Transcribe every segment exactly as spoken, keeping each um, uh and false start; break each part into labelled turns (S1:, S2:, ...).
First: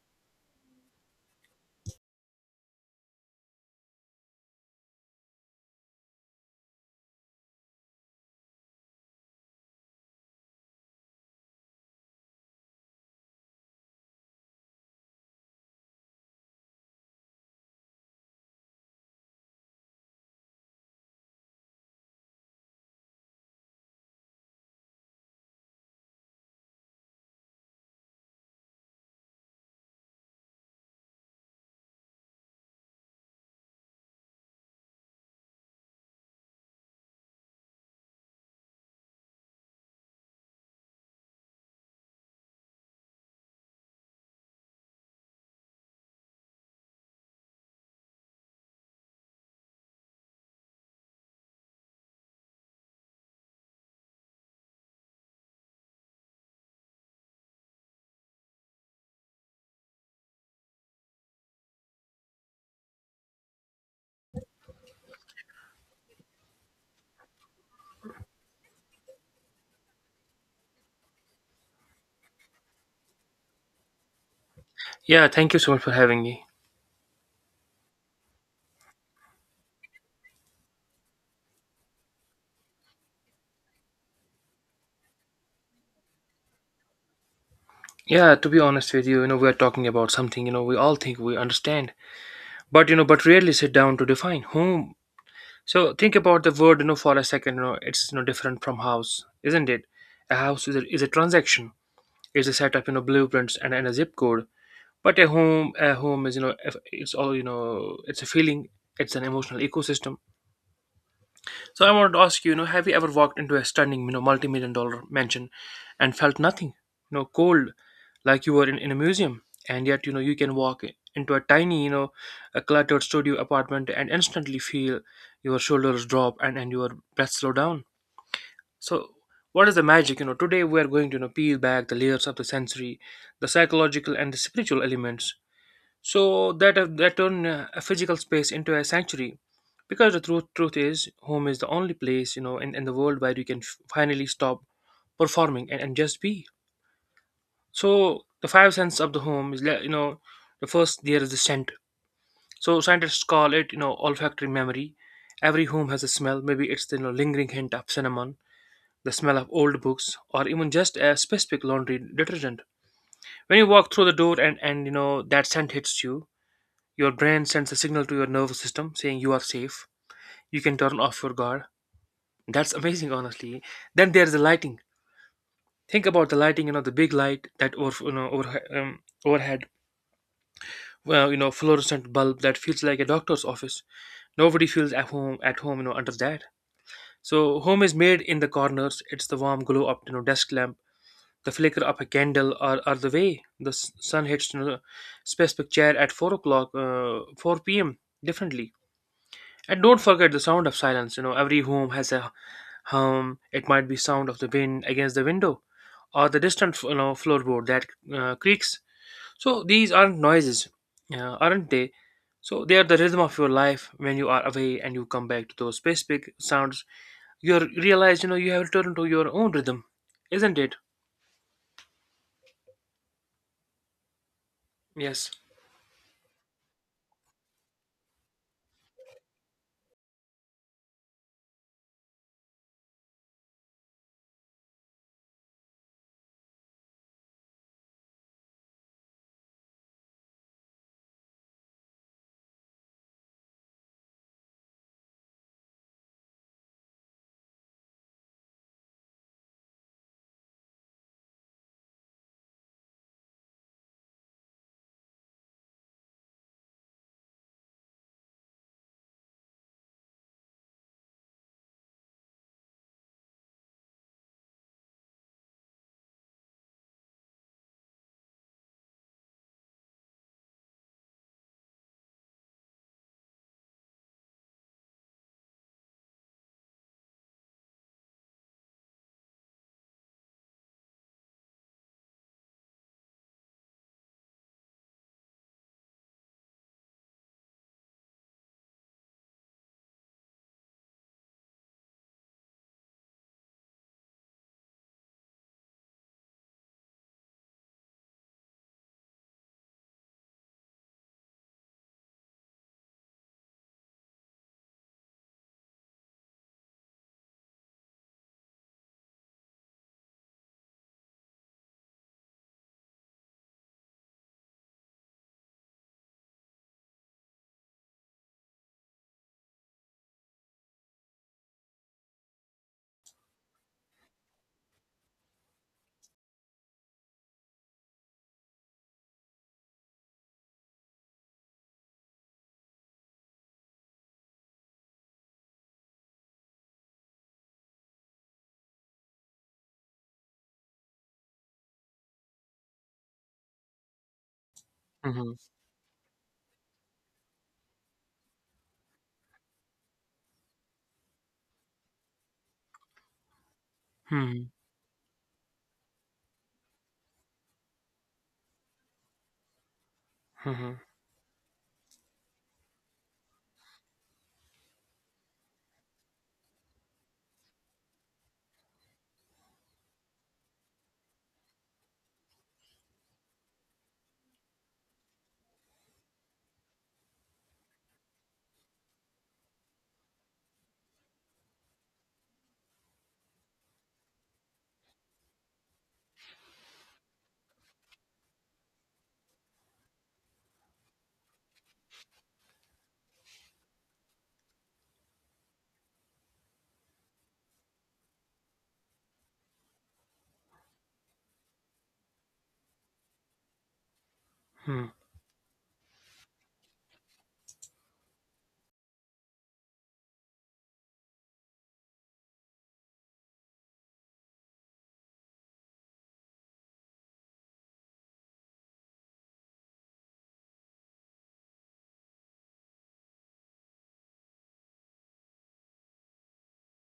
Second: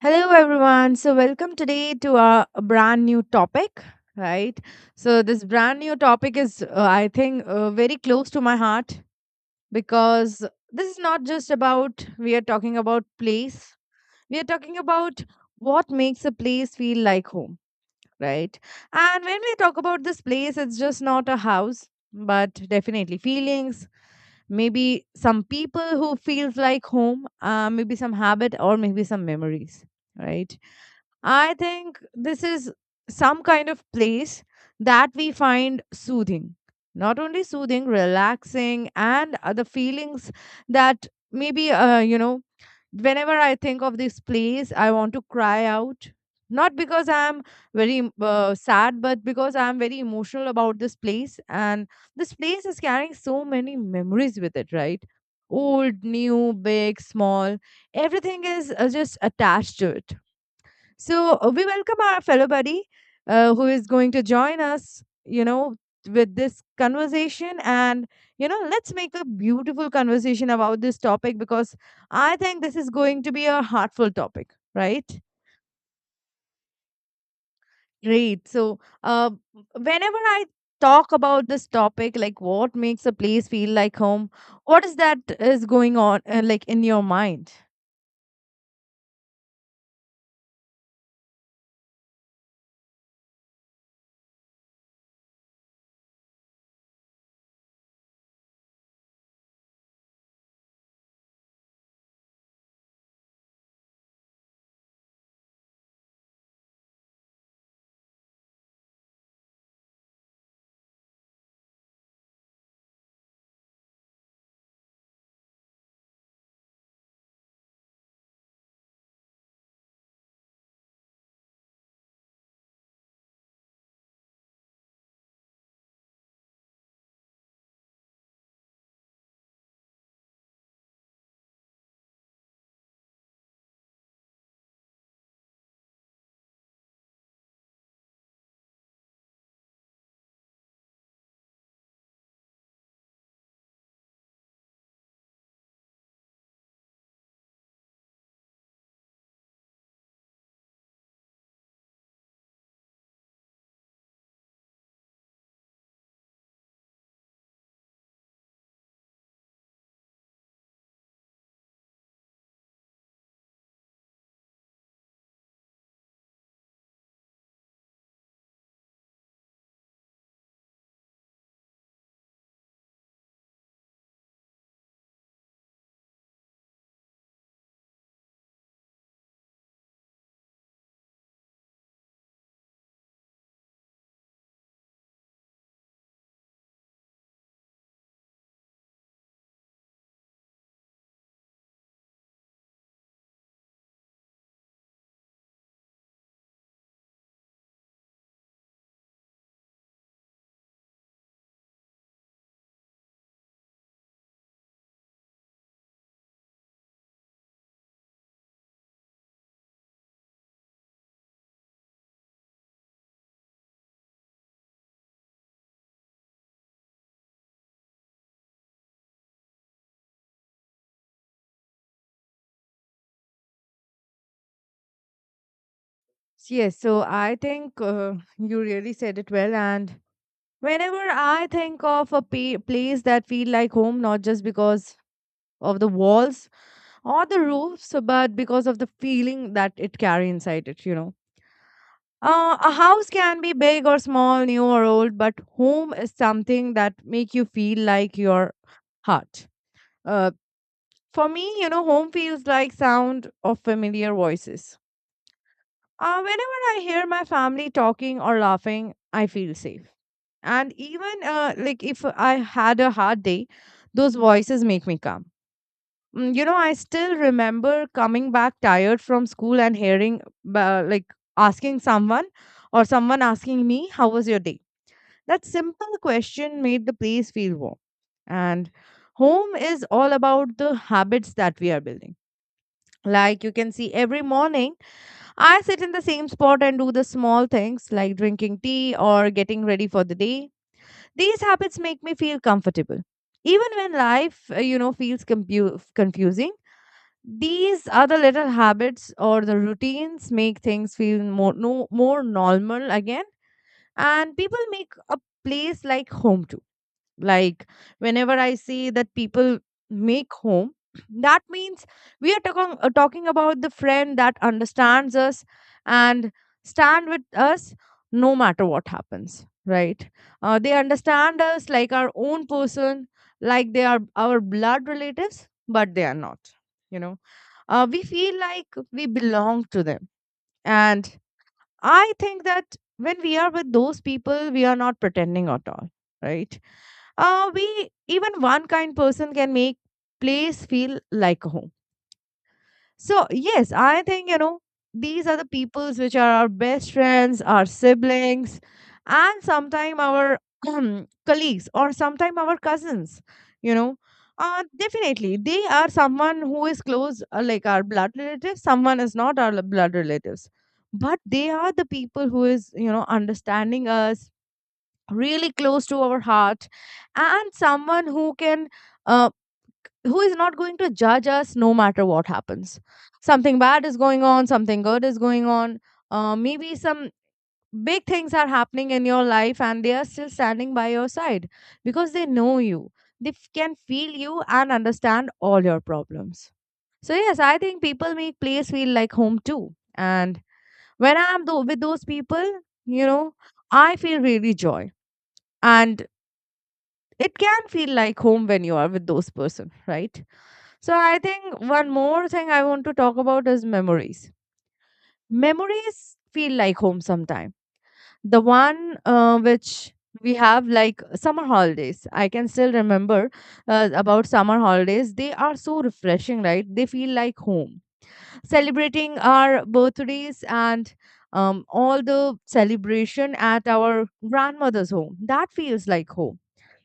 S1: Hello, everyone. So, welcome today to our brand new topic, right? So, this brand new topic is, uh, I think, uh, very close to my heart because this is not just about we are talking about place, we are talking about what makes a place feel like home, right? And when we talk about this place, it's just not a house, but definitely feelings, maybe some people who feels like home, uh, maybe some habit, or maybe some memories, right? I think this is some kind of place that we find soothing. Not only soothing, relaxing, and other feelings that maybe, uh, you know, whenever I think of this place, I want to cry out. Not because I'm very em- uh, sad, but because I'm very emotional about this place. And this place is carrying so many memories with it, right? Old, new, big, small, everything is uh, just attached to it, so uh, we welcome our fellow buddy, uh, who is going to join us, you know, with this conversation. And, you know, let's make a beautiful conversation about this topic because I think this is going to be a heartful topic, right?
S2: Yeah, thank you so much for having me.
S1: Great. So, uh, whenever I talk about this topic, like what makes a place feel like home, what is that is going on, uh, like in your mind?
S2: Yeah, to be honest with you, you know, we are talking about something, you know, we all think we understand, but you know, but rarely sit down to define whom. So think about the word, you know, for a second, you know, it's you know different from house, isn't it? A house is a, is a transaction, is a set up, you know, blueprints and, and a zip code. But a home, a home is, you know, if- it's all, you know, it's a feeling, it's an emotional ecosystem. So I want to ask you, you know, have you ever walked into a stunning, you know, multi-million dollar mansion and felt nothing, you know, cold, like you were in, in a museum, and yet, you know, you can walk into a tiny, you know, a cluttered studio apartment and instantly feel your shoulders drop and, and your breath slow down. So what is the magic? You know, today we are going to, you know, peel back the layers of the sensory, the psychological and the spiritual elements so that uh, that turned uh, a physical space into a sanctuary, because the truth truth is, home is the only place you know in, in the world where you can f- finally stop performing and, and just be. So the five senses of the home is le- you know, the first there is the scent. So scientists call it, you know, olfactory memory. Every home has a smell. Maybe it's the, you know, lingering hint of cinnamon, the smell of old books, or even just a specific laundry detergent. When you walk through the door and and you know that scent hits you, your brain sends a signal to your nervous system saying you are safe. You can turn off your guard. That's amazing, honestly. Then there's the lighting. Think about the lighting, you know, the big light that over, you know, over, um, overhead, well, you know, fluorescent bulb that feels like a doctor's office. Nobody feels at home, at home, you know, under that. So home is made in the corners. It's the warm glow up, you know, desk lamp, the flicker of a candle, or, or the way the s- sun hits, you know, specific chair at four o'clock, uh, four p m differently. And don't forget the sound of silence. You know, every home has a hum. It might be sound of the wind against the window, or the distant, you know, floorboard that uh, creaks. So these aren't noises, uh, aren't they? So they are the rhythm of your life. When you are away and you come back to those specific sounds, you are- realize, you know, you have returned to your own rhythm, isn't it? Yes.
S1: Yes. So I think uh, you really said it well. And whenever I think of a pa- place that feel like home, not just because of the walls or the roofs, but because of the feeling that it carry inside it, you know. Uh, a house can be big or small, new or old, but home is something that make you feel like your heart. Uh, for me, you know, home feels like sound of familiar voices. Uh, whenever I hear my family talking or laughing, I feel safe, and even uh, like if I had a hard day, those voices make me calm. Mm, you know, I still remember coming back tired from school and hearing, uh, like asking someone or someone asking me how was your day. That simple question made the place feel warm. And home is all about the habits that we are building. Like you can see, every morning I sit in the same spot and do the small things like drinking tea or getting ready for the day. These habits make me feel comfortable. Even when life, uh, you know, feels compu- confusing, these other little habits or the routines make things feel more, no, more normal again. And people make a place like home too. Like, whenever I see that people make home, that means we are talking, uh, talking about the friend that understands us and stand with us no matter what happens, right? Uh, they understand us like our own person, like they are our blood relatives, but they are not. You know, uh, we feel like we belong to them. And I think that when we are with those people, we are not pretending at all, right? Uh, we even one kind person can make place feel like home. So, yes, I think, you know, these are the
S2: Mm-hmm.
S1: peoples which are our best friends, our siblings, and sometimes our colleagues or sometimes our cousins, you know.
S2: Hmm.
S1: Uh, definitely, they are someone who is close, uh, like our blood relatives. Someone is not our blood relatives,
S2: Hmm.
S1: but they are the people who is, you know, understanding us, really close to our heart, and someone who can, uh, who is not going to judge us, no matter what happens. Something bad is going on, something good is going on, uh, maybe some big things are happening in your life, and they are still standing by your side because they know you, they f- can feel you and understand all your problems. So yes, I think people make place feel like home too. And when i'm tho- with those people, you know, I feel really joy, and it can feel like home when you are with those person, right? So I think one more thing I want to talk about is memories.
S2: Hmm.
S1: Memories feel like home sometime. The one uh, which we have, like summer holidays. I can still remember uh, about summer holidays. They are so refreshing, right? They feel like home. Celebrating our birthdays and um, all the celebration at our grandmother's home. That feels like home,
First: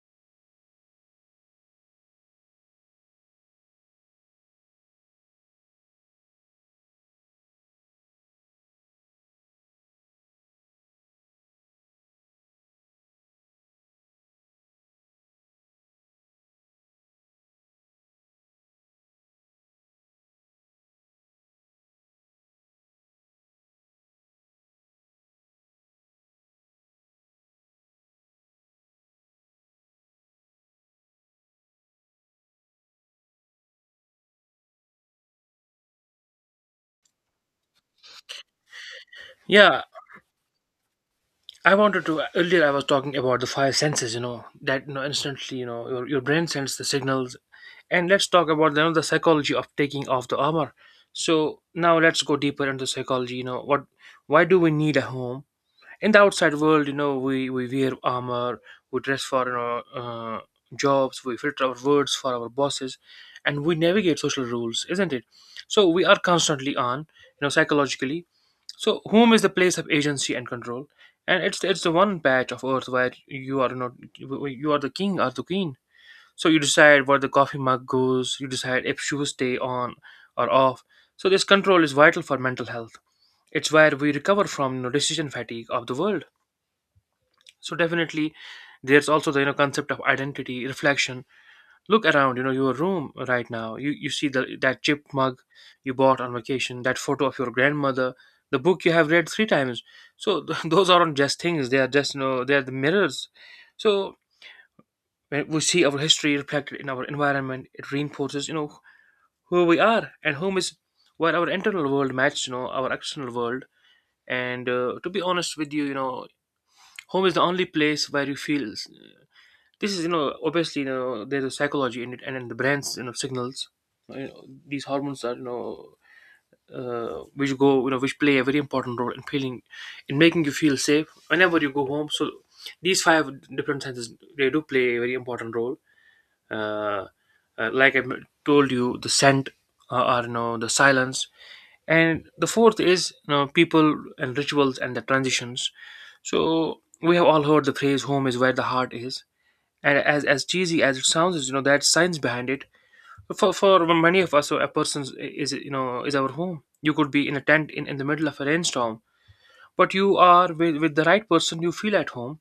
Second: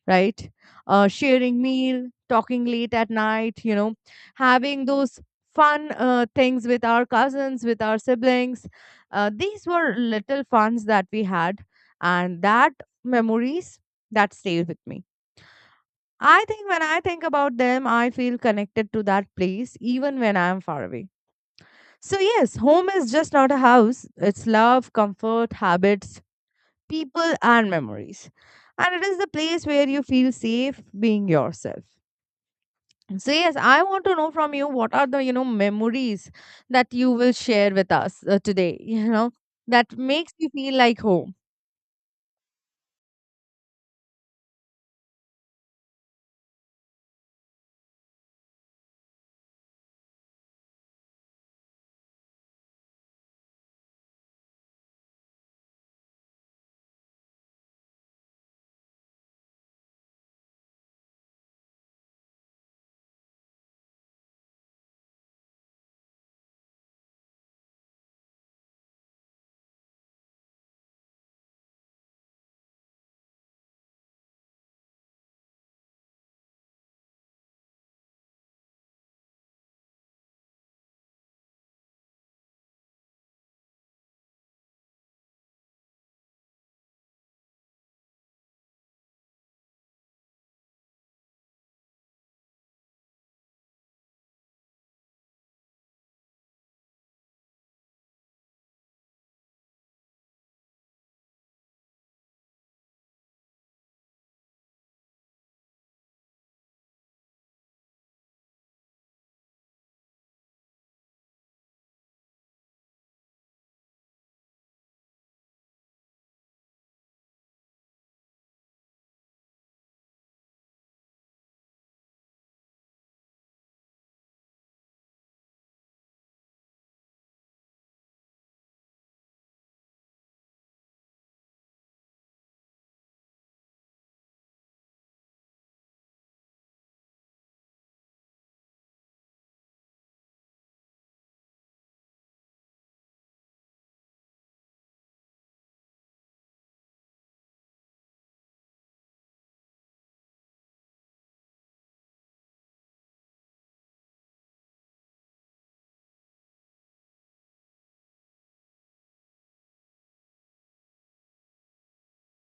S1: right? Uh, sharing meal, talking late at night, you know, having those fun uh, things with our cousins, with our siblings. Uh, these were little funs that we had, and that memories that stay with me. I think when I think about them, I feel connected to that place even when I am far away. So, yes, home is just not a house, it's love, comfort, habits, people, and memories. And it is the place where you feel safe being yourself. So yes, I want to know from you, what are the, you know, memories that you will share with us uh, today. You know,
S2: Yeah,
S1: that makes you feel like home.
S2: I wanted to. Earlier, I was talking about the five senses. You know that, you know, instantly. You know, your your brain sends the signals, and let's talk about, you know, the psychology of taking off the armor. So now let's go deeper into psychology. You know what, why do we need a home? In the outside world, you know, we we wear armor, we dress for, you know, uh, jobs, we filter our words for our bosses, and we navigate social rules, isn't it? So we are constantly on, you know, psychologically. So home is the place of agency and control, and it's it's the one patch of earth where you are not, you are the king or the queen. So you decide where the coffee mug goes, you decide if shoes stay on or off. So this control is vital for mental health. It's where we recover from, you know, decision fatigue of the world. So definitely there's also the, you know, concept of identity, reflection. Look around, you know, your room right now. You you see the that chipped mug you bought on vacation, that photo of your grandmother, the book you have read three times. So th- those aren't just things, they are just, you know, they are the mirrors. So when we see our history reflected in our environment, it reinforces, you know, who we are and whom is, well, our internal world matches, you know, our external world. And uh, to be honest with you, you know, home is the only place where you feel this is, you know, obviously, you know, there's a psychology in it and in the brain's, you know, signals, you know, these hormones are, you know, uh, which go, you know, which play a very important role in feeling, in making you feel safe whenever you go home. So these five different senses, they do play a very important role, uh, uh, like I told you, the scent, uh, or, you know, the silence, and the fourth is, you know, people and rituals and the transitions. So we have all heard the phrase home is where the heart is, and as as cheesy as it sounds is, you know, there's science behind it. For for many of us, so a person is, you know, is our home. You could be in a tent in, in the middle of a rainstorm, but you are with, with the right person, you feel at home.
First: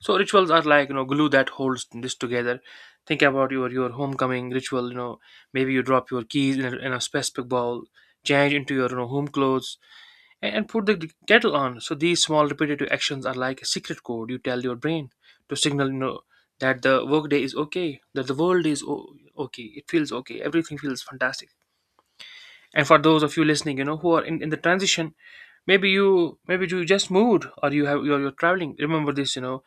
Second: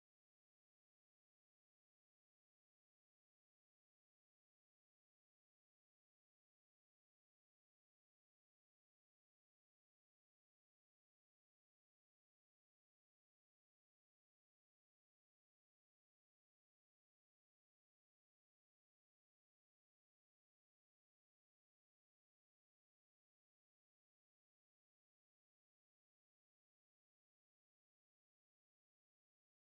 S2: So rituals are like, you know, glue that holds this together. Think about your your homecoming ritual. You know, maybe you drop your keys in a, in a specific bowl, change into your, you know, home clothes, and, and put the kettle on. So these small repetitive actions are like a secret code you tell your brain to signal, you know, that the workday is okay, that the world is o- okay. It feels okay. Everything feels fantastic. And for those of you listening, you know, who are in, in the transition, maybe you maybe you just moved or you have you're, you're traveling, remember this, you know,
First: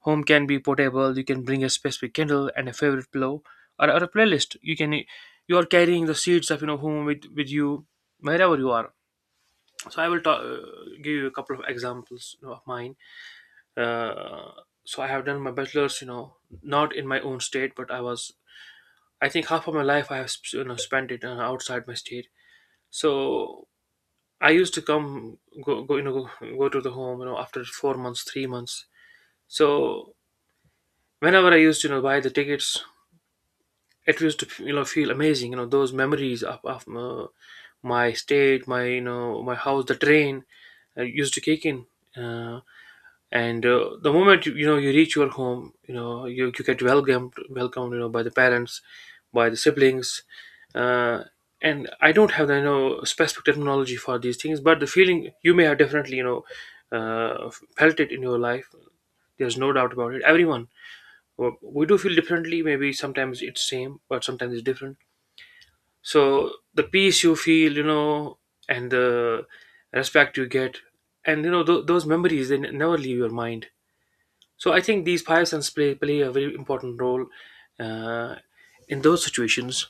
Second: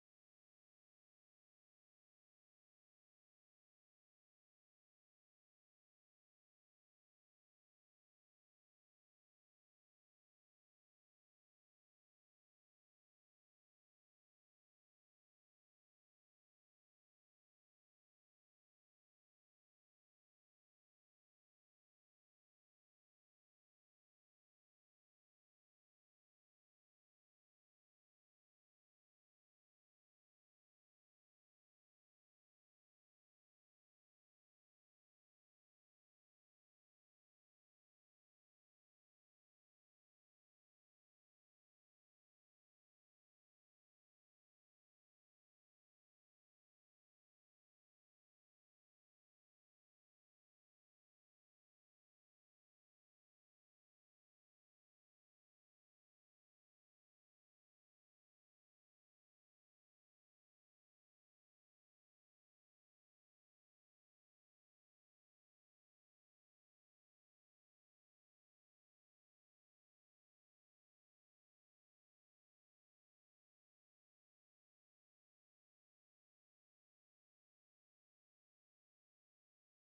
S2: home can be portable. You can bring a specific candle and a favorite pillow, or, or a playlist. You can, you are carrying the seeds of, you know, home with with you wherever you are. So I will ta- uh, give you a couple of examples, you know, of mine. Uh, so I have done my bachelor's, you know, not in my own state, but I was. I think half of my life I have sp- you know spent it, uh, outside my state. So I used to come go go you know go, go to the home you know after four months, three months. So whenever I used to, you know, buy the tickets, it used to, you know, feel amazing, you know, those memories of, of uh, my state, my, you know, my house, the train, uh, used to kick in, uh, and, uh, the moment you, you know you reach your home, you know, you, you get welcomed welcomed, you know, by the parents, by the siblings, uh, and I don't have the, you know, specific terminology for these things, but the feeling you may have definitely, you know, uh, felt it in your life, there's no doubt about it. Everyone, we we do feel differently, maybe sometimes it's same but sometimes it's different. So the peace you feel, you know, and the respect you get, and you know, th- those memories, they n- never leave your mind. So I think these five senses play, play a very important role, uh, in those situations.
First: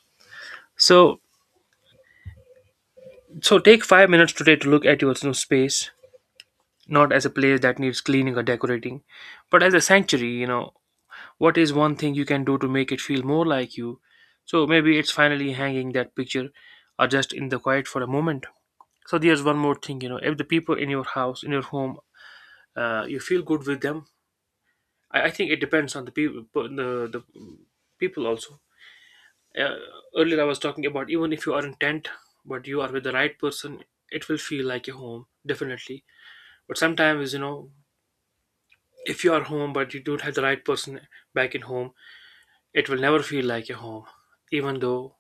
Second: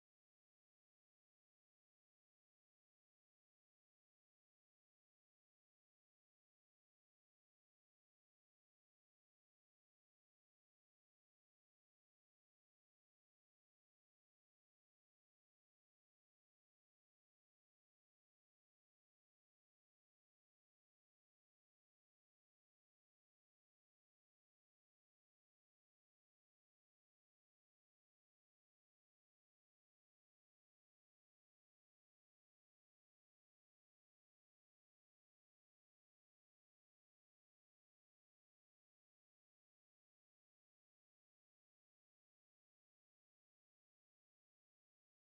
S2: So so take five minutes today to look at your, you know, space, not as a place that needs cleaning or decorating, but as a sanctuary, you know, what is one thing you can do to make it feel more like you. So maybe it's finally hanging that picture or just in the quiet for a moment. So there's one more thing, you know, if the people in your house, in your home, uh, you feel good with them. I, I think it depends on the people, the the people also. Uh, earlier I was talking about even if you are in tent, but you are with the right person, it will feel like a home, definitely. But sometimes, you know, if you are home but you don't have the right person back in home, it will never feel like a home, even though.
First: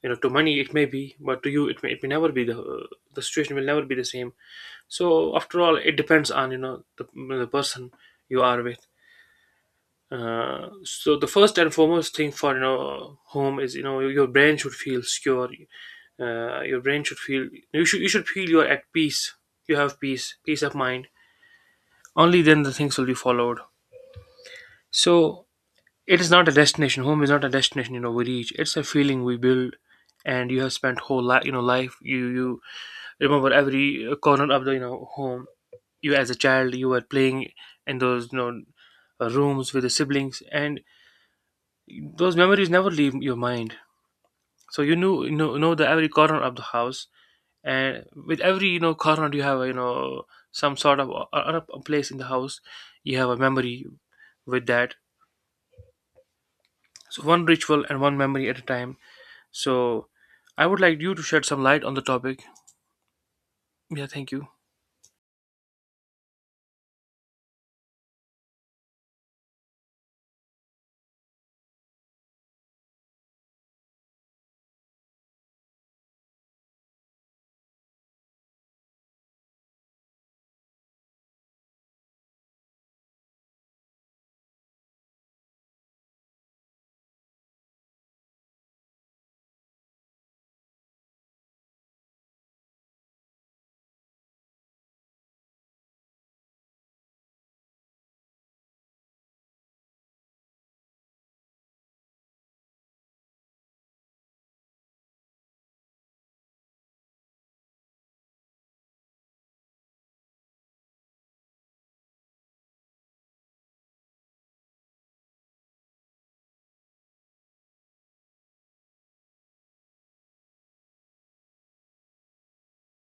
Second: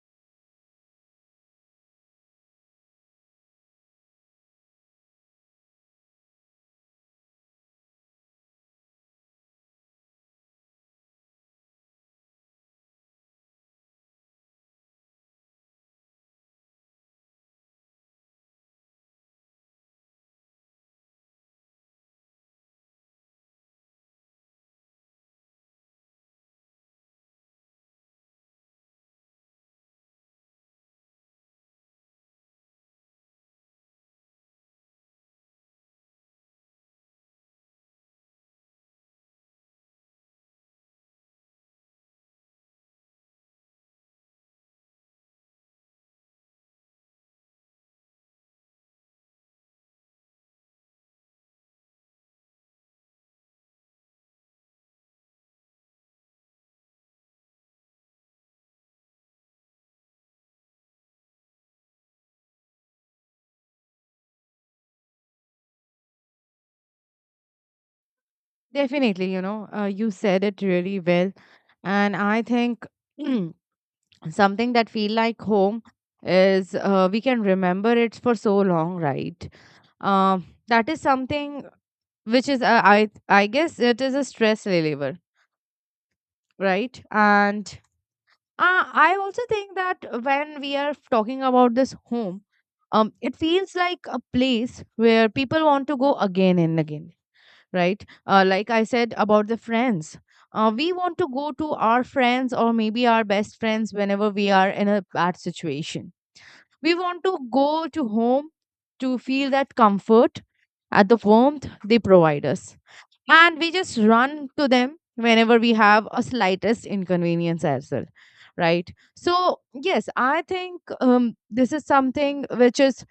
S2: You know, to money it may be, but to you it may, it may never be the the situation will never be the same. So after all, it depends on you know the, the person you are with. Uh, so the first and foremost thing for you know home is you know your brain should feel secure. Uh, your brain should feel, you should you should feel you're at peace. You have peace peace of mind. Only then the things will be followed. So it is not a destination, home is not a destination you know we reach, it's a feeling we build. And you have spent whole life you know life you you remember every corner of the you know home. You as a child you were playing in those you know uh, rooms with the siblings, and those memories never leave your mind. So you knew you know, know the every corner of the house, and with every you know corner you have you know some sort of a, a a place in the house. You have a memory with that. So one ritual and one memory at a time. So I would like you to shed some light on the topic. Yeah, thank you.
S1: Definitely, you know, uh, you said it really well. And I think something that feel like home is, uh, we can remember it for so long, right? Um, that is something which is, uh, I I guess it is a stress reliever, right? And Uh, I also think that when we are talking about this home, um, it feels like a place where people want to go again and again, right? Uh, like I said about the friends. Uh, we want to go to our friends or maybe our best friends whenever we are in a bad situation. We want to go to home to feel that comfort at the warmth they provide us, and we just run to them whenever we have a slightest inconvenience as well, right? So yes, I think, um, this is something which is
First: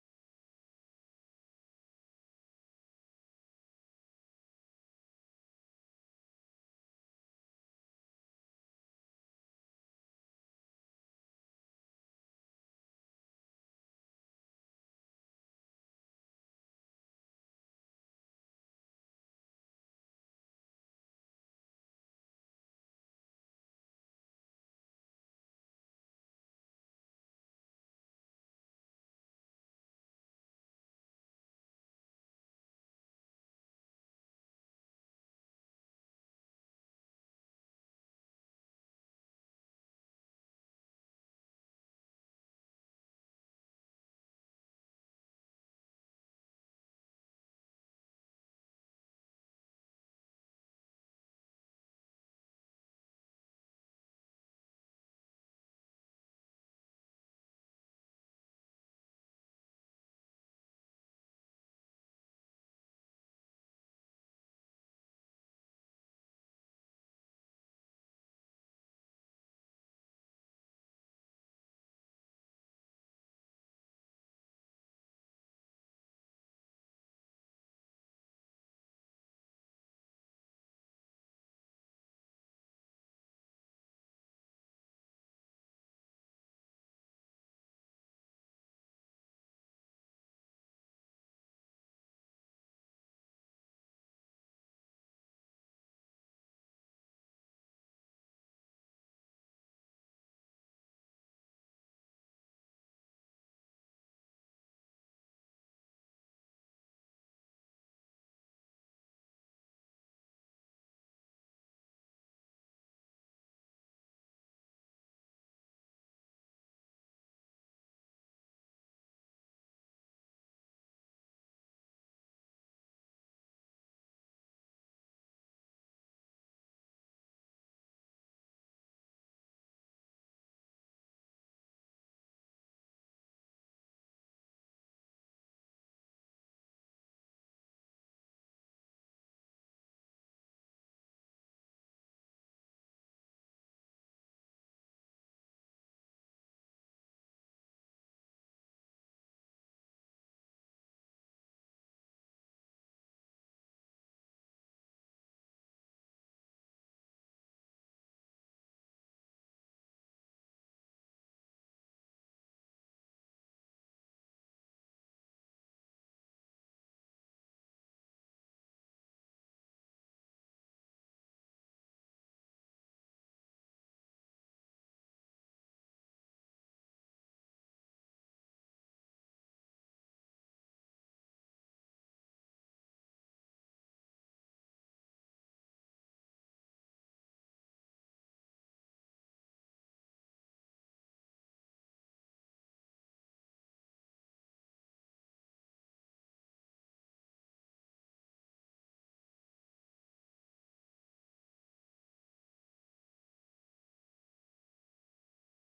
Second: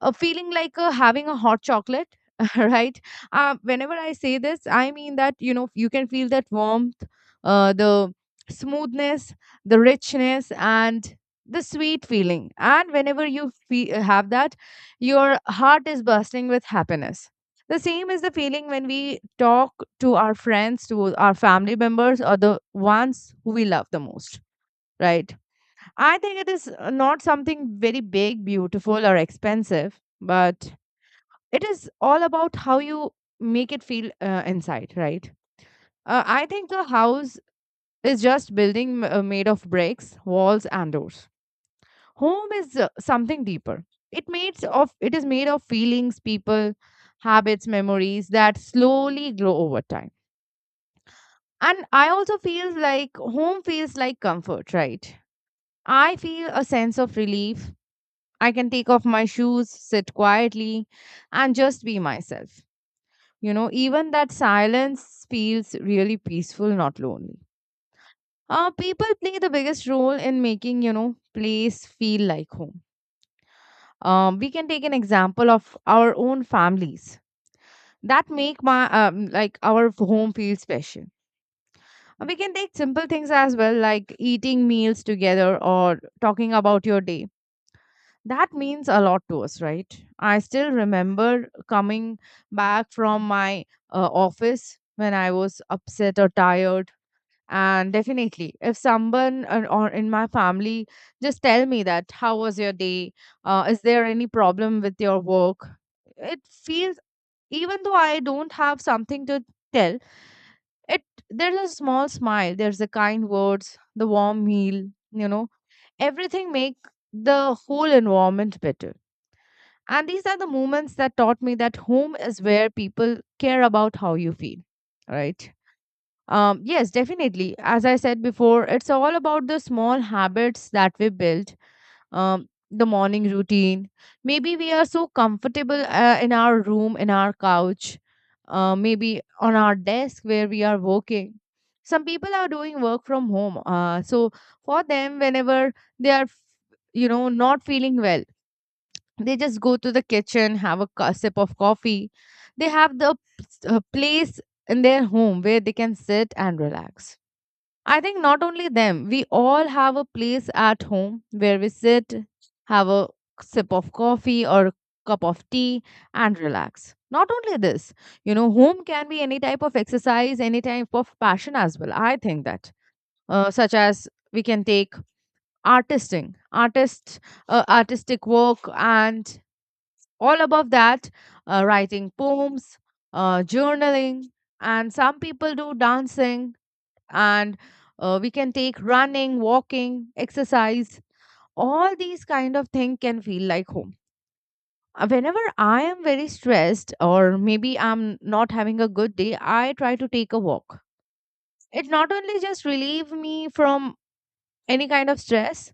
S1: a feeling like, uh, having a hot chocolate. Right, uh, whenever I say this, I mean that, you know, you can feel that warmth, uh, the smoothness, the richness, and the sweet feeling. And whenever you fe- have that, your heart is bursting with happiness. The same is the feeling when we talk to our friends, to our family members, or the ones who we love the most, right? I think it is, uh, not something very big, beautiful, or expensive, but it is all about how you make it feel uh, inside, right? Uh, I think a house is just building m- uh, made of bricks, walls, and doors. Home is uh, something deeper. It made of it is made of feelings, people, habits, memories that slowly grow over time. And I also feel like home feels like comfort, right? I feel a sense of relief. I can take off my shoes, sit quietly, and just be myself. You know, even that silence feels really peaceful, not lonely. Uh, people play the biggest role in making, you know, place feel like home. Um, we can take an example of our own families that make my um, like our home feel special. Uh, We can take simple things as well, like eating meals together or talking about your day. That means a lot to us, right? I still remember coming back from my uh, office when I was upset or tired. And definitely, if someone or, or in my family just tell me that, how was your day? Uh, is there any problem with your work? It feels, even though I don't have something to tell, it, there's a small smile, there's the kind words, the warm meal, you know, everything make the whole environment better. And these are the moments that taught me that home is where people care about how you feel, right? Um, yes, definitely, as I said before, it's all about the small habits that we build. Um, the morning routine. Maybe we are so comfortable uh, in our room, in our couch, uh, maybe on our desk where we are working. Some people are doing work from home. Uh, so for them, whenever they are, you know, not feeling well, they just go to the kitchen, have a cu- sip of coffee. They have the uh, place in their home where they can sit and relax. I think not only them, we all have a place at home where we sit, have a sip of coffee or a cup of tea, and relax. Not only this, you know, home can be any type of exercise, any type of passion as well. I think that, uh, such as we can take artisting, artist, uh, artistic work, and all above that, uh, writing poems, uh, journaling, and some people do dancing and uh, we can take running walking exercise. All these kind of things can feel like home. Uh, whenever I am very stressed or maybe I'm not having a good day, I try to take a walk. It not only just relieve me from any kind of stress,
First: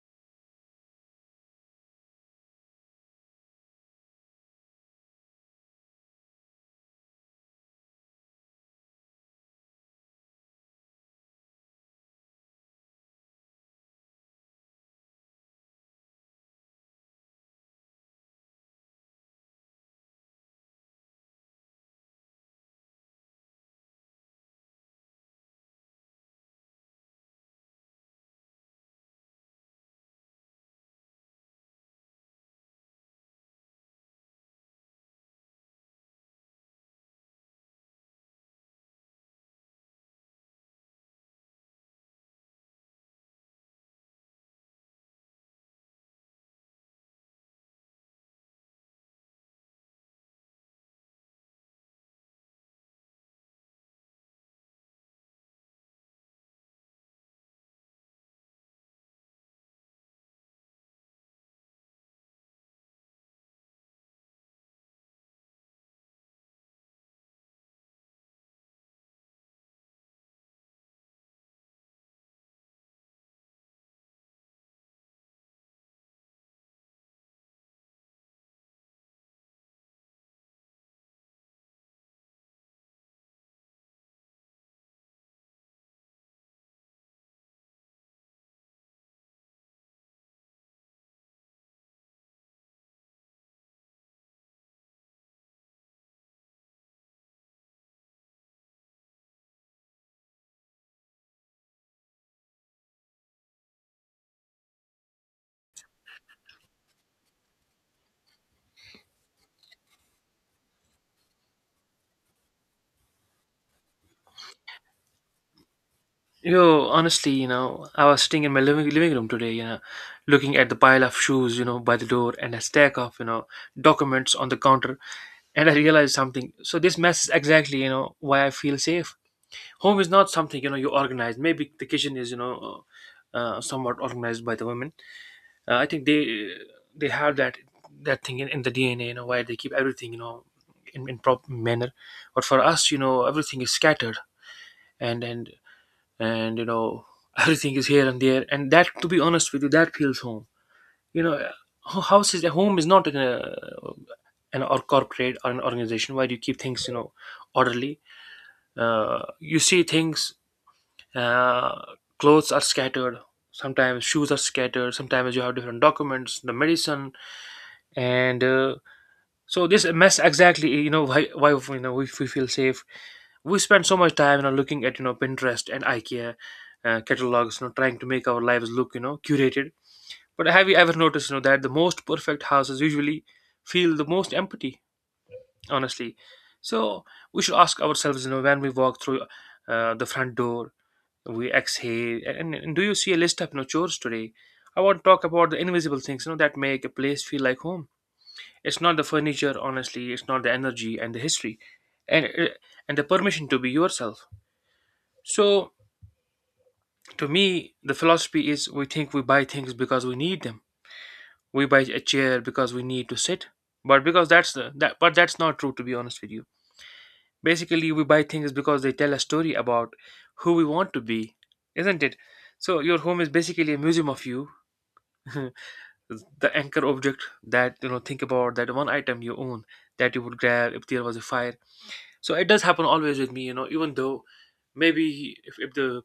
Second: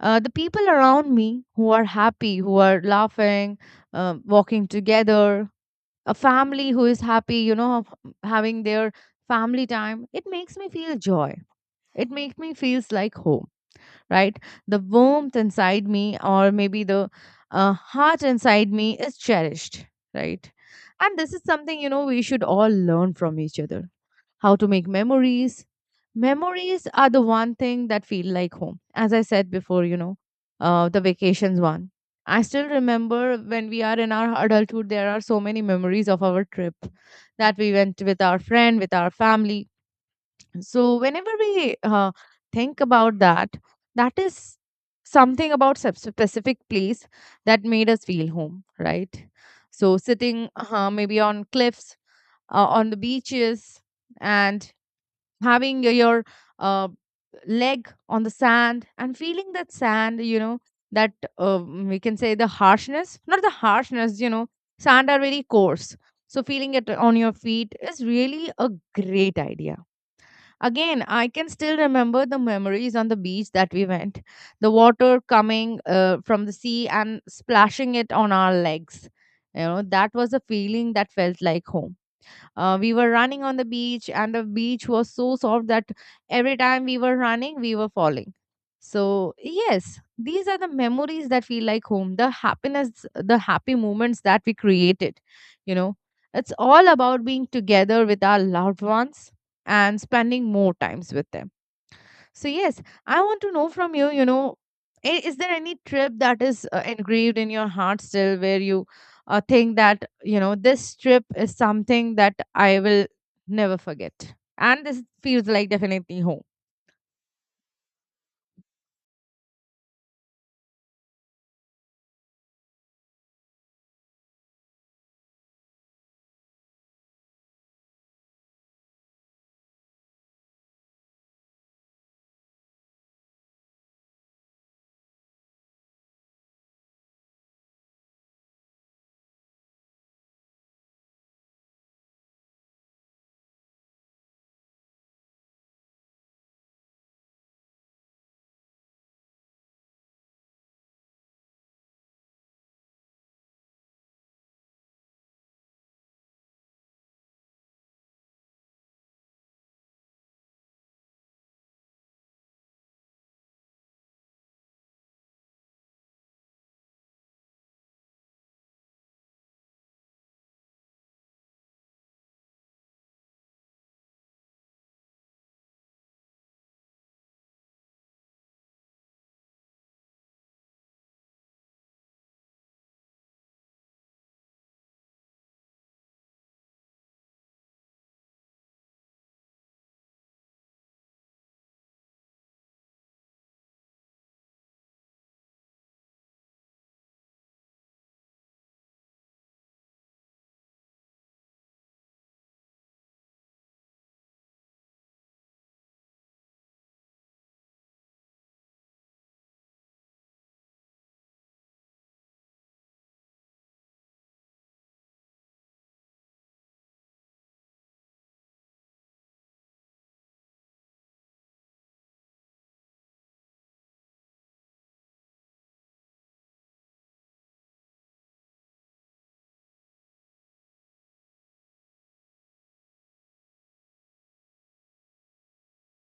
S1: uh, the people around me who are happy, who are laughing, uh, walking together, a family who is happy you know having their family time, it makes me feel joy. It makes me feels like home, right? The warmth inside me, or maybe the uh, heart inside me, is cherished, right? And this is something, you know, we should all learn from each other how to make memories. Memories are the one thing that feel like home. As I said before, you know, uh, the vacations one. I still remember when we are in our adulthood, there are so many memories of our trip that we went with our friend, with our family. So whenever we uh, think about that, that is something about sub- specific place that made us feel home, right? So sitting uh, maybe on cliffs, uh, on the beaches, and having your your, uh, leg on the sand and feeling that sand, you know, that uh, we can say the harshness, not the harshness, you know, sand are very coarse. So feeling it on your feet is really a great idea. Again, I can still remember the memories on the beach that we went, the water coming uh, from the sea and splashing it on our legs. You know, that was a feeling that felt like home. Uh, we were running on the beach, and the beach was so soft that every time we were running, we were falling. So, yes, these are the memories that feel like home, the happiness, the happy moments that we created. You know, it's all about being together with our loved ones and spending more times with them. So yes, I want to know from you, you know, i- is there any trip that is uh, engraved in your heart still where you uh, think that, you know, this trip is something that I will never forget? And this feels like definitely home.
S2: Yo, honestly, you know, I was sitting in my living living room today, you know, looking at the pile of shoes, you know, by the door and a stack of, you know, documents on the counter, and I realized something. So this mess is exactly, you know, why I feel safe. Home is not something, you know, you organize. Maybe the kitchen is, you know, uh, uh, somewhat organized by the women. Uh, I think they they have that that thing in, in the D N A, you know, why they keep everything, you know, in, in proper manner. But for us, you know, everything is scattered and and and you know everything is here and there, and that, to be honest with you, that feels home, you know. Ho- house is a, home is not an, uh, an or corporate or an organization where you keep things you know orderly. Uh, you see things, uh, clothes are scattered, sometimes shoes are scattered, sometimes you have different documents, the medicine, and uh, so this mess exactly, you know, why why you know if we feel safe, we spend so much time, you know, looking at you know Pinterest and IKEA uh, catalogs, you know, trying to make our lives look, you know, curated. But have you ever noticed, you know, that the most perfect houses usually feel the most empty, honestly. So we should ask ourselves, you know, when we walk through uh, the front door, we exhale, and, and do you see a list of you know chores today? I want to talk about the invisible things, you know, that make a place feel like home. It's not the furniture, honestly. It's not the energy and the history, and uh, and the permission to be yourself. So to me, the philosophy is we think we buy things because we need them. We buy a chair because we need to sit, but because that's the that but that's not true, to be honest with you. Basically, we buy things because they tell a story about who we want to be, isn't it? So your home is basically a museum of you, the anchor object that you know think about that one item you own that you would grab if there was a fire. So it does happen always with me, you know, even though maybe if, if the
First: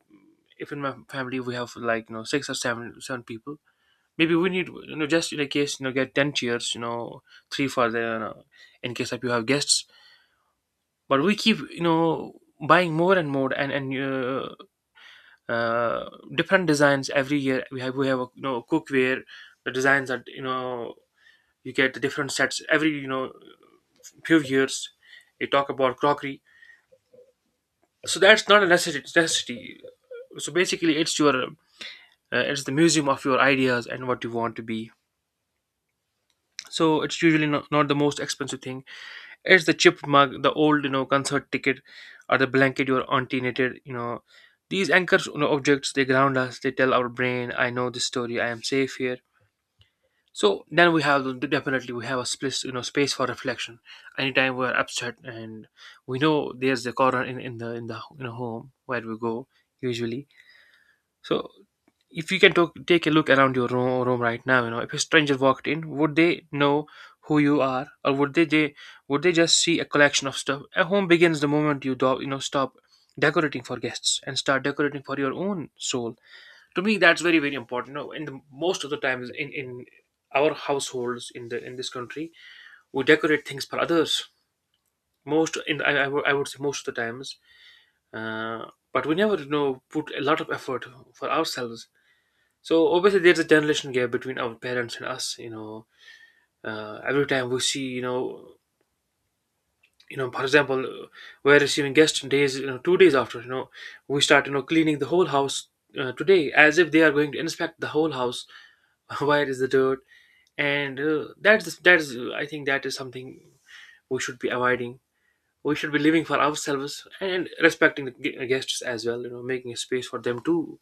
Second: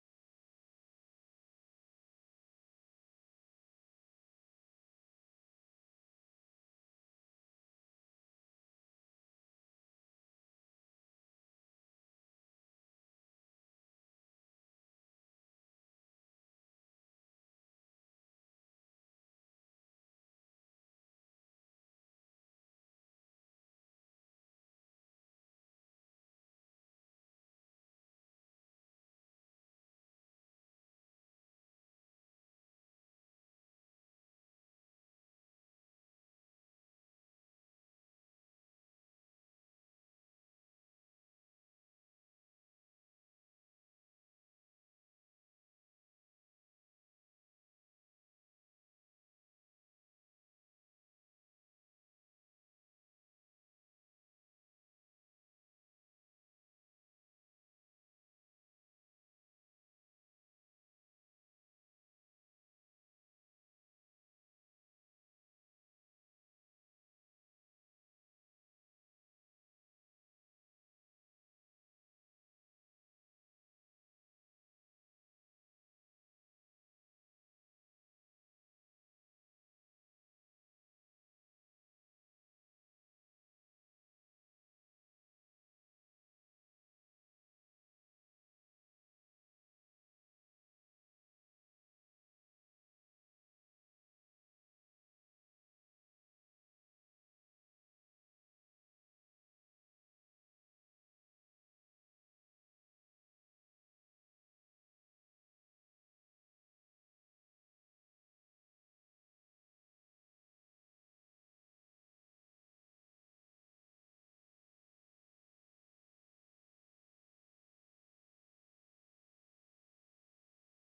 S2: if in my family we have like, you know, six or seven seven people, maybe we need you know, just in a case, you know, get ten chairs, you know, three for the you know, in case that you have guests. But we keep, you know, buying more and more and and uh, uh, different designs every year. We have we have a, you know cookware. The designs that you know you get the different sets every you know few years. You talk about crockery, so that's not a necessity. necessity. So basically it's your uh, it's the museum of your ideas and what you want to be. So it's usually not, not the most expensive thing. It's the chipped mug, the old you know concert ticket, or the blanket your auntie knitted, you know, these anchors you know objects, they ground us, they tell our brain I know this story, I am safe here. So then we have the- definitely we have a split you know space for reflection. Anytime we're upset, and we know there's the corner in, in the in the you know home where we go usually. So if you can talk, take a look around your room, room right now, you know, if a stranger walked in, would they know who you are, or would they, they would they just see a collection of stuff? A home begins the moment you do, you know stop decorating for guests and start decorating for your own soul. To me, that's very very important. You know, in the most of the times in in our households in the in this country, we decorate things for others. Most in I, I would I would say most of the times, uh, but we never you know put a lot of effort for ourselves. So obviously, there's a generation gap between our parents and us. You know, uh, every time we see, you know, you know, for example, uh, we're receiving guests days, you know, two days after, you know, we start, you know, cleaning the whole house uh, today as if they are going to inspect the whole house. Where is the dirt? And uh, that's that is, uh, I think, that is something we should be avoiding. We should be living for ourselves and respecting the gu- guests as well. You know, making a space for them too,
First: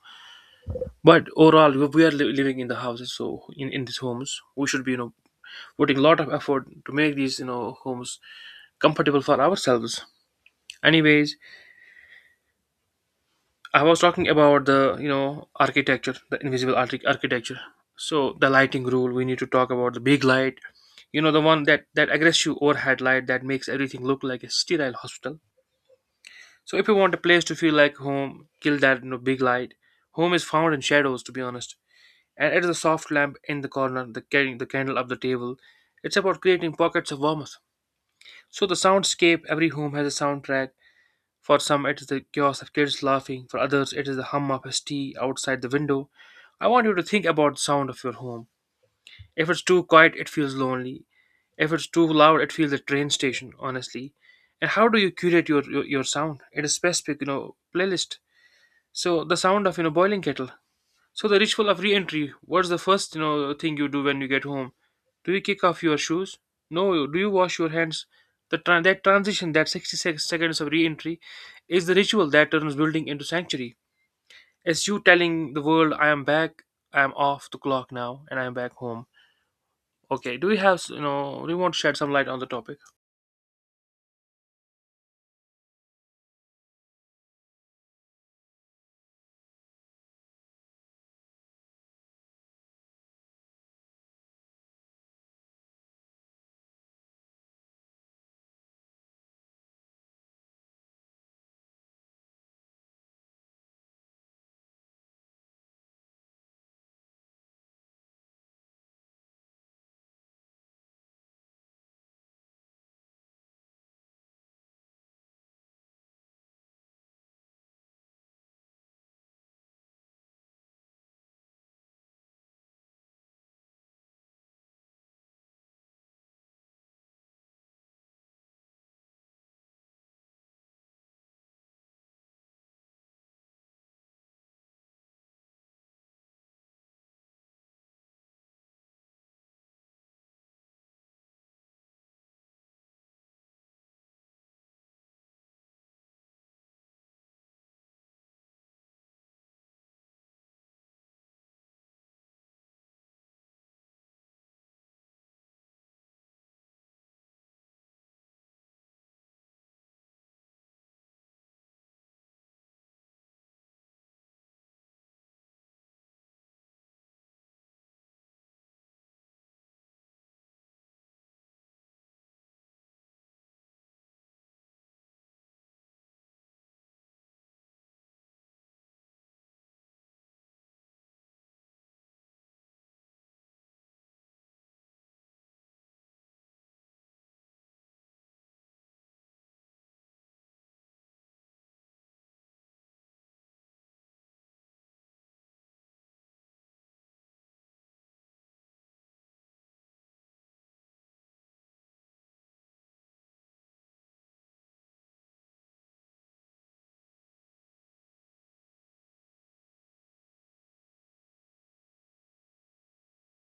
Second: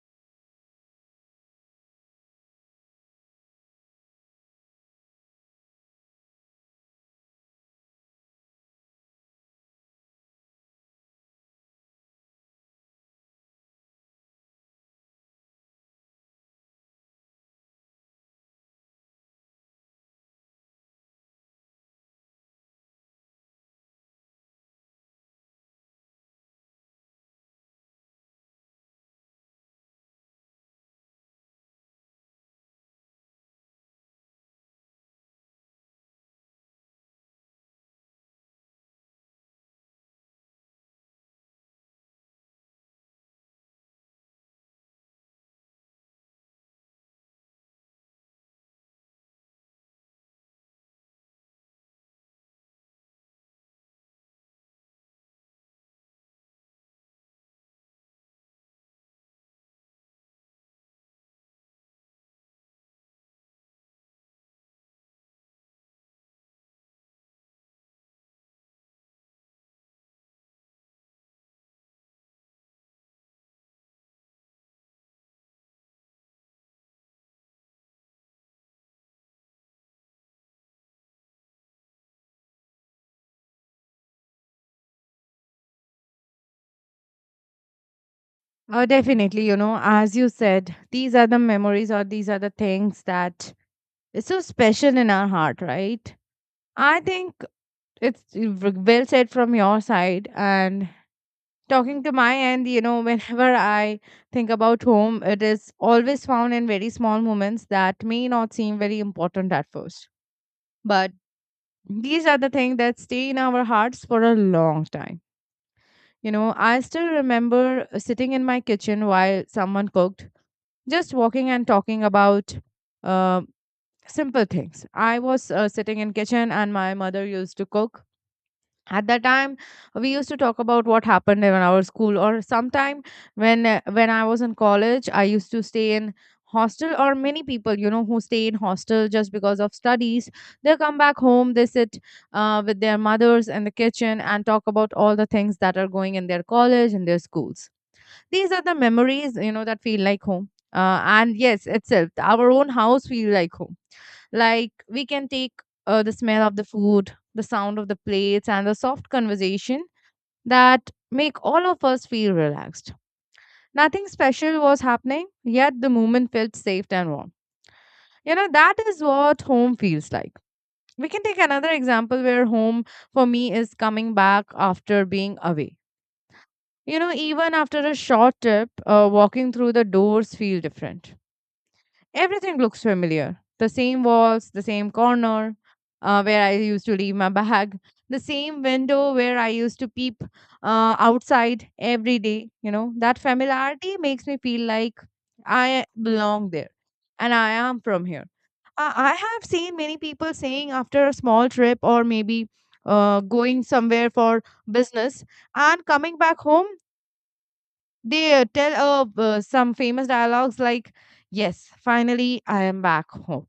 S2: but overall we we are li- living in the houses, so in, in these homes we should be you know putting a lot of effort to make these you know homes comfortable for ourselves. Anyways, I was talking about the you know architecture, the invisible archi- architecture. So the lighting rule, we need to talk about the big light, you know, the one that that aggressive overhead light that makes everything look like a sterile hospital. So if you want a place to feel like home, kill that you know big light. Home is found in shadows, to be honest. And it is a soft lamp in the corner, the, carrying the candle up the table. It's about creating pockets of warmth. So the soundscape, every home has a soundtrack. For some, it is the chaos of kids laughing. For others, it is the hum of his tea outside the window. I want you to think about the sound of your home. If it's too quiet, it feels lonely. If it's too loud, it feels a train station, honestly. And how do you curate your, your, your sound? It is specific, you know, playlist. So the sound of, you know, boiling kettle. So the ritual of re-entry. What's the first you know thing you do when you get home? Do you kick off your shoes? No. Do you wash your hands? The tran that transition, that sixty sec- seconds of re-entry, is the ritual that turns building into sanctuary. It's you telling the world, "I am back. I am off the clock now, and I am back home." Okay. Do you have you know? Do you want to shed some light on the topic?
S1: Oh, definitely. You know, as you said, these are the memories or these are the things that, it's so special in our heart, right? I think it's v- well said from your side. And talking to my end, you know, whenever I think about home, it is always found in very small moments that may not seem very important at first. But these are the things that stay in our hearts for a long time. You know, I still remember sitting in my kitchen while someone cooked, just walking and talking about. Um simple things. I was uh, sitting in kitchen and my mother used to cook. At that time we used to talk about what happened in our school, or sometime when uh, when I was in college, I used to stay in hostel, or many people, you know, who stay in hostel just because of studies, they come back home, they sit uh, with their mothers in the kitchen and talk about all the things that are going in their college and their schools. These are the memories, you know, that feel like home. Uh, and yes, itself, our own house feel like home. Like we can take uh, the smell of the food, the sound of the plates, and the soft conversation that make all of us feel relaxed. Nothing special was happening, yet the moment felt safe and warm. You know, that is what home feels like. We can take another example where home for me is coming back after being away. You know, even after a short trip, uh, walking through the doors feel different. Everything looks familiar. The same walls, the same corner uh, where I used to leave my bag, the same window where I used to peep uh, outside every day. You know, that familiarity makes me feel like I belong there and I am from here. I, I have seen many people saying after a small trip or maybe uh, going somewhere for business and coming back home, they uh, tell uh, uh, some famous dialogues like, "Yes, finally I am back home."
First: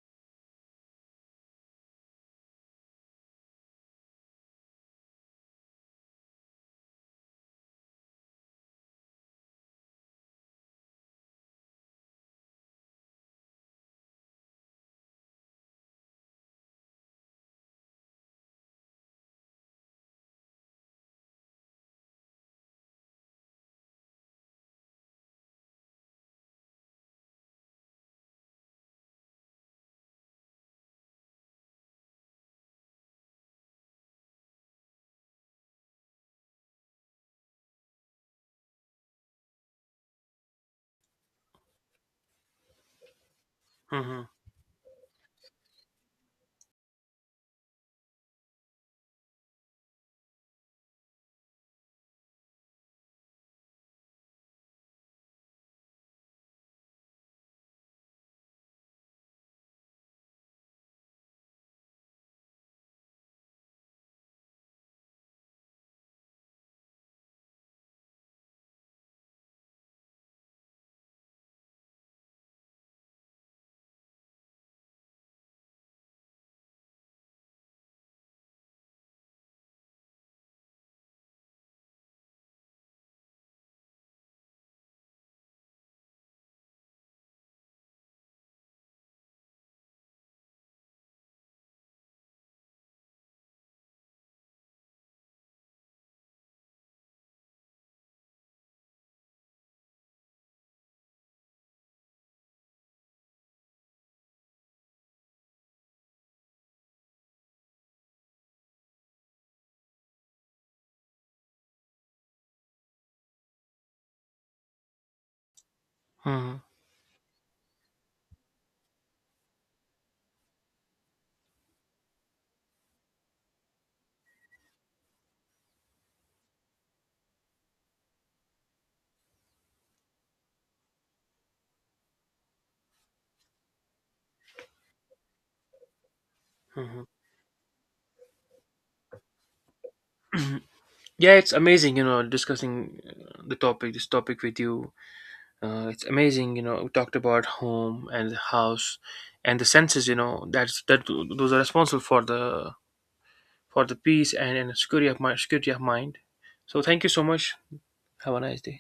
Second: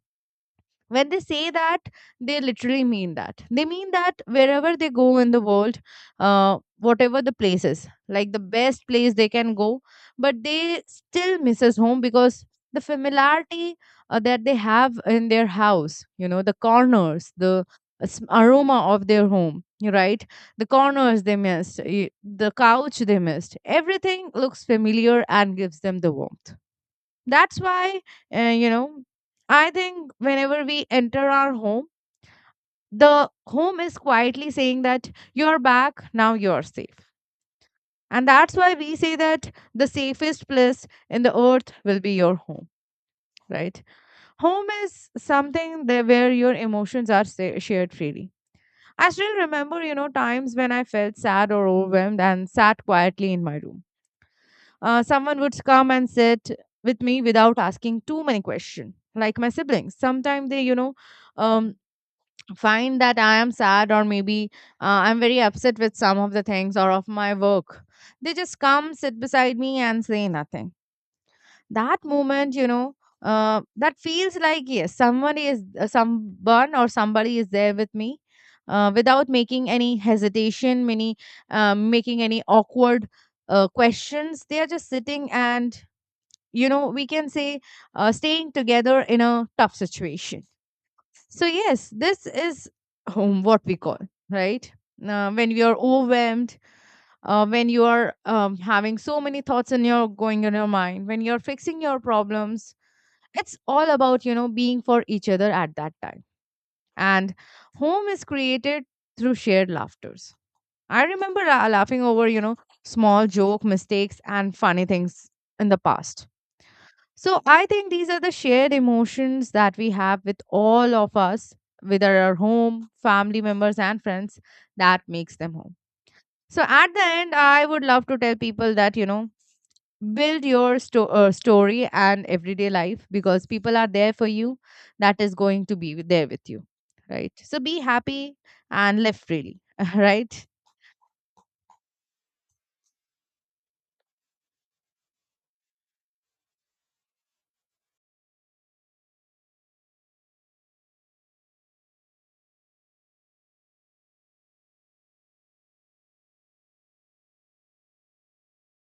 S1: When they say that, they literally mean that they mean that wherever they go in the world, uh, whatever the place is, like the best place they can go, but they still misses home because the familiarity uh, that they have in their house, you know, the corners, the uh, s- aroma of their home, right? The corners they missed, y- the couch they missed, everything looks familiar and gives them the warmth. That's why, uh, you know, I think whenever we enter our home, the home is quietly saying that you're back, now you're safe. And that's why we say that the safest place in the earth will be your home, right?
S2: Hmm.
S1: Home is something there where your emotions are sa- shared freely. I still remember, you know, times when I felt sad or overwhelmed and sat quietly in my room. Uh, someone would come and sit with me without asking too many questions, like my siblings. Sometimes they, you know, um, find that I am sad or maybe uh, I'm very upset with some of the things or of my work. They just come, sit beside me, and say nothing. That moment, you know, uh, that feels like yes, someone is uh, someone or somebody is there with me. Uh, without making any hesitation, many uh, making any awkward uh, questions, they are just sitting and, you know, we can say uh, staying together in a tough situation. So yes, this is home what we call, right? Uh, when you are overwhelmed, uh, when you are um, having so many thoughts in your going in your mind, when you're fixing your problems, it's all about, you know, being for each other at that time. And home is created through shared laughters. I remember uh, laughing over, you know, small joke mistakes and funny things in the past.
S2: Hmm.
S1: So I think these are the shared emotions that we have with all of us, whether our home, family members, and friends, that makes them home. So at the end, I would love to tell people that, you know, build your sto- uh, story and everyday life because people are there for you, that is going to be there with you,
S2: Hmm.
S1: right? So be happy and live freely, right?
S2: Yeah, it's amazing. You know, discussing uh, the topic, this topic with you. Uh, it's amazing, you know, we talked about home and the house and the senses, you know. That that those are responsible for the for the peace and, and security of mind security of mind. So thank you so much. Have a nice day.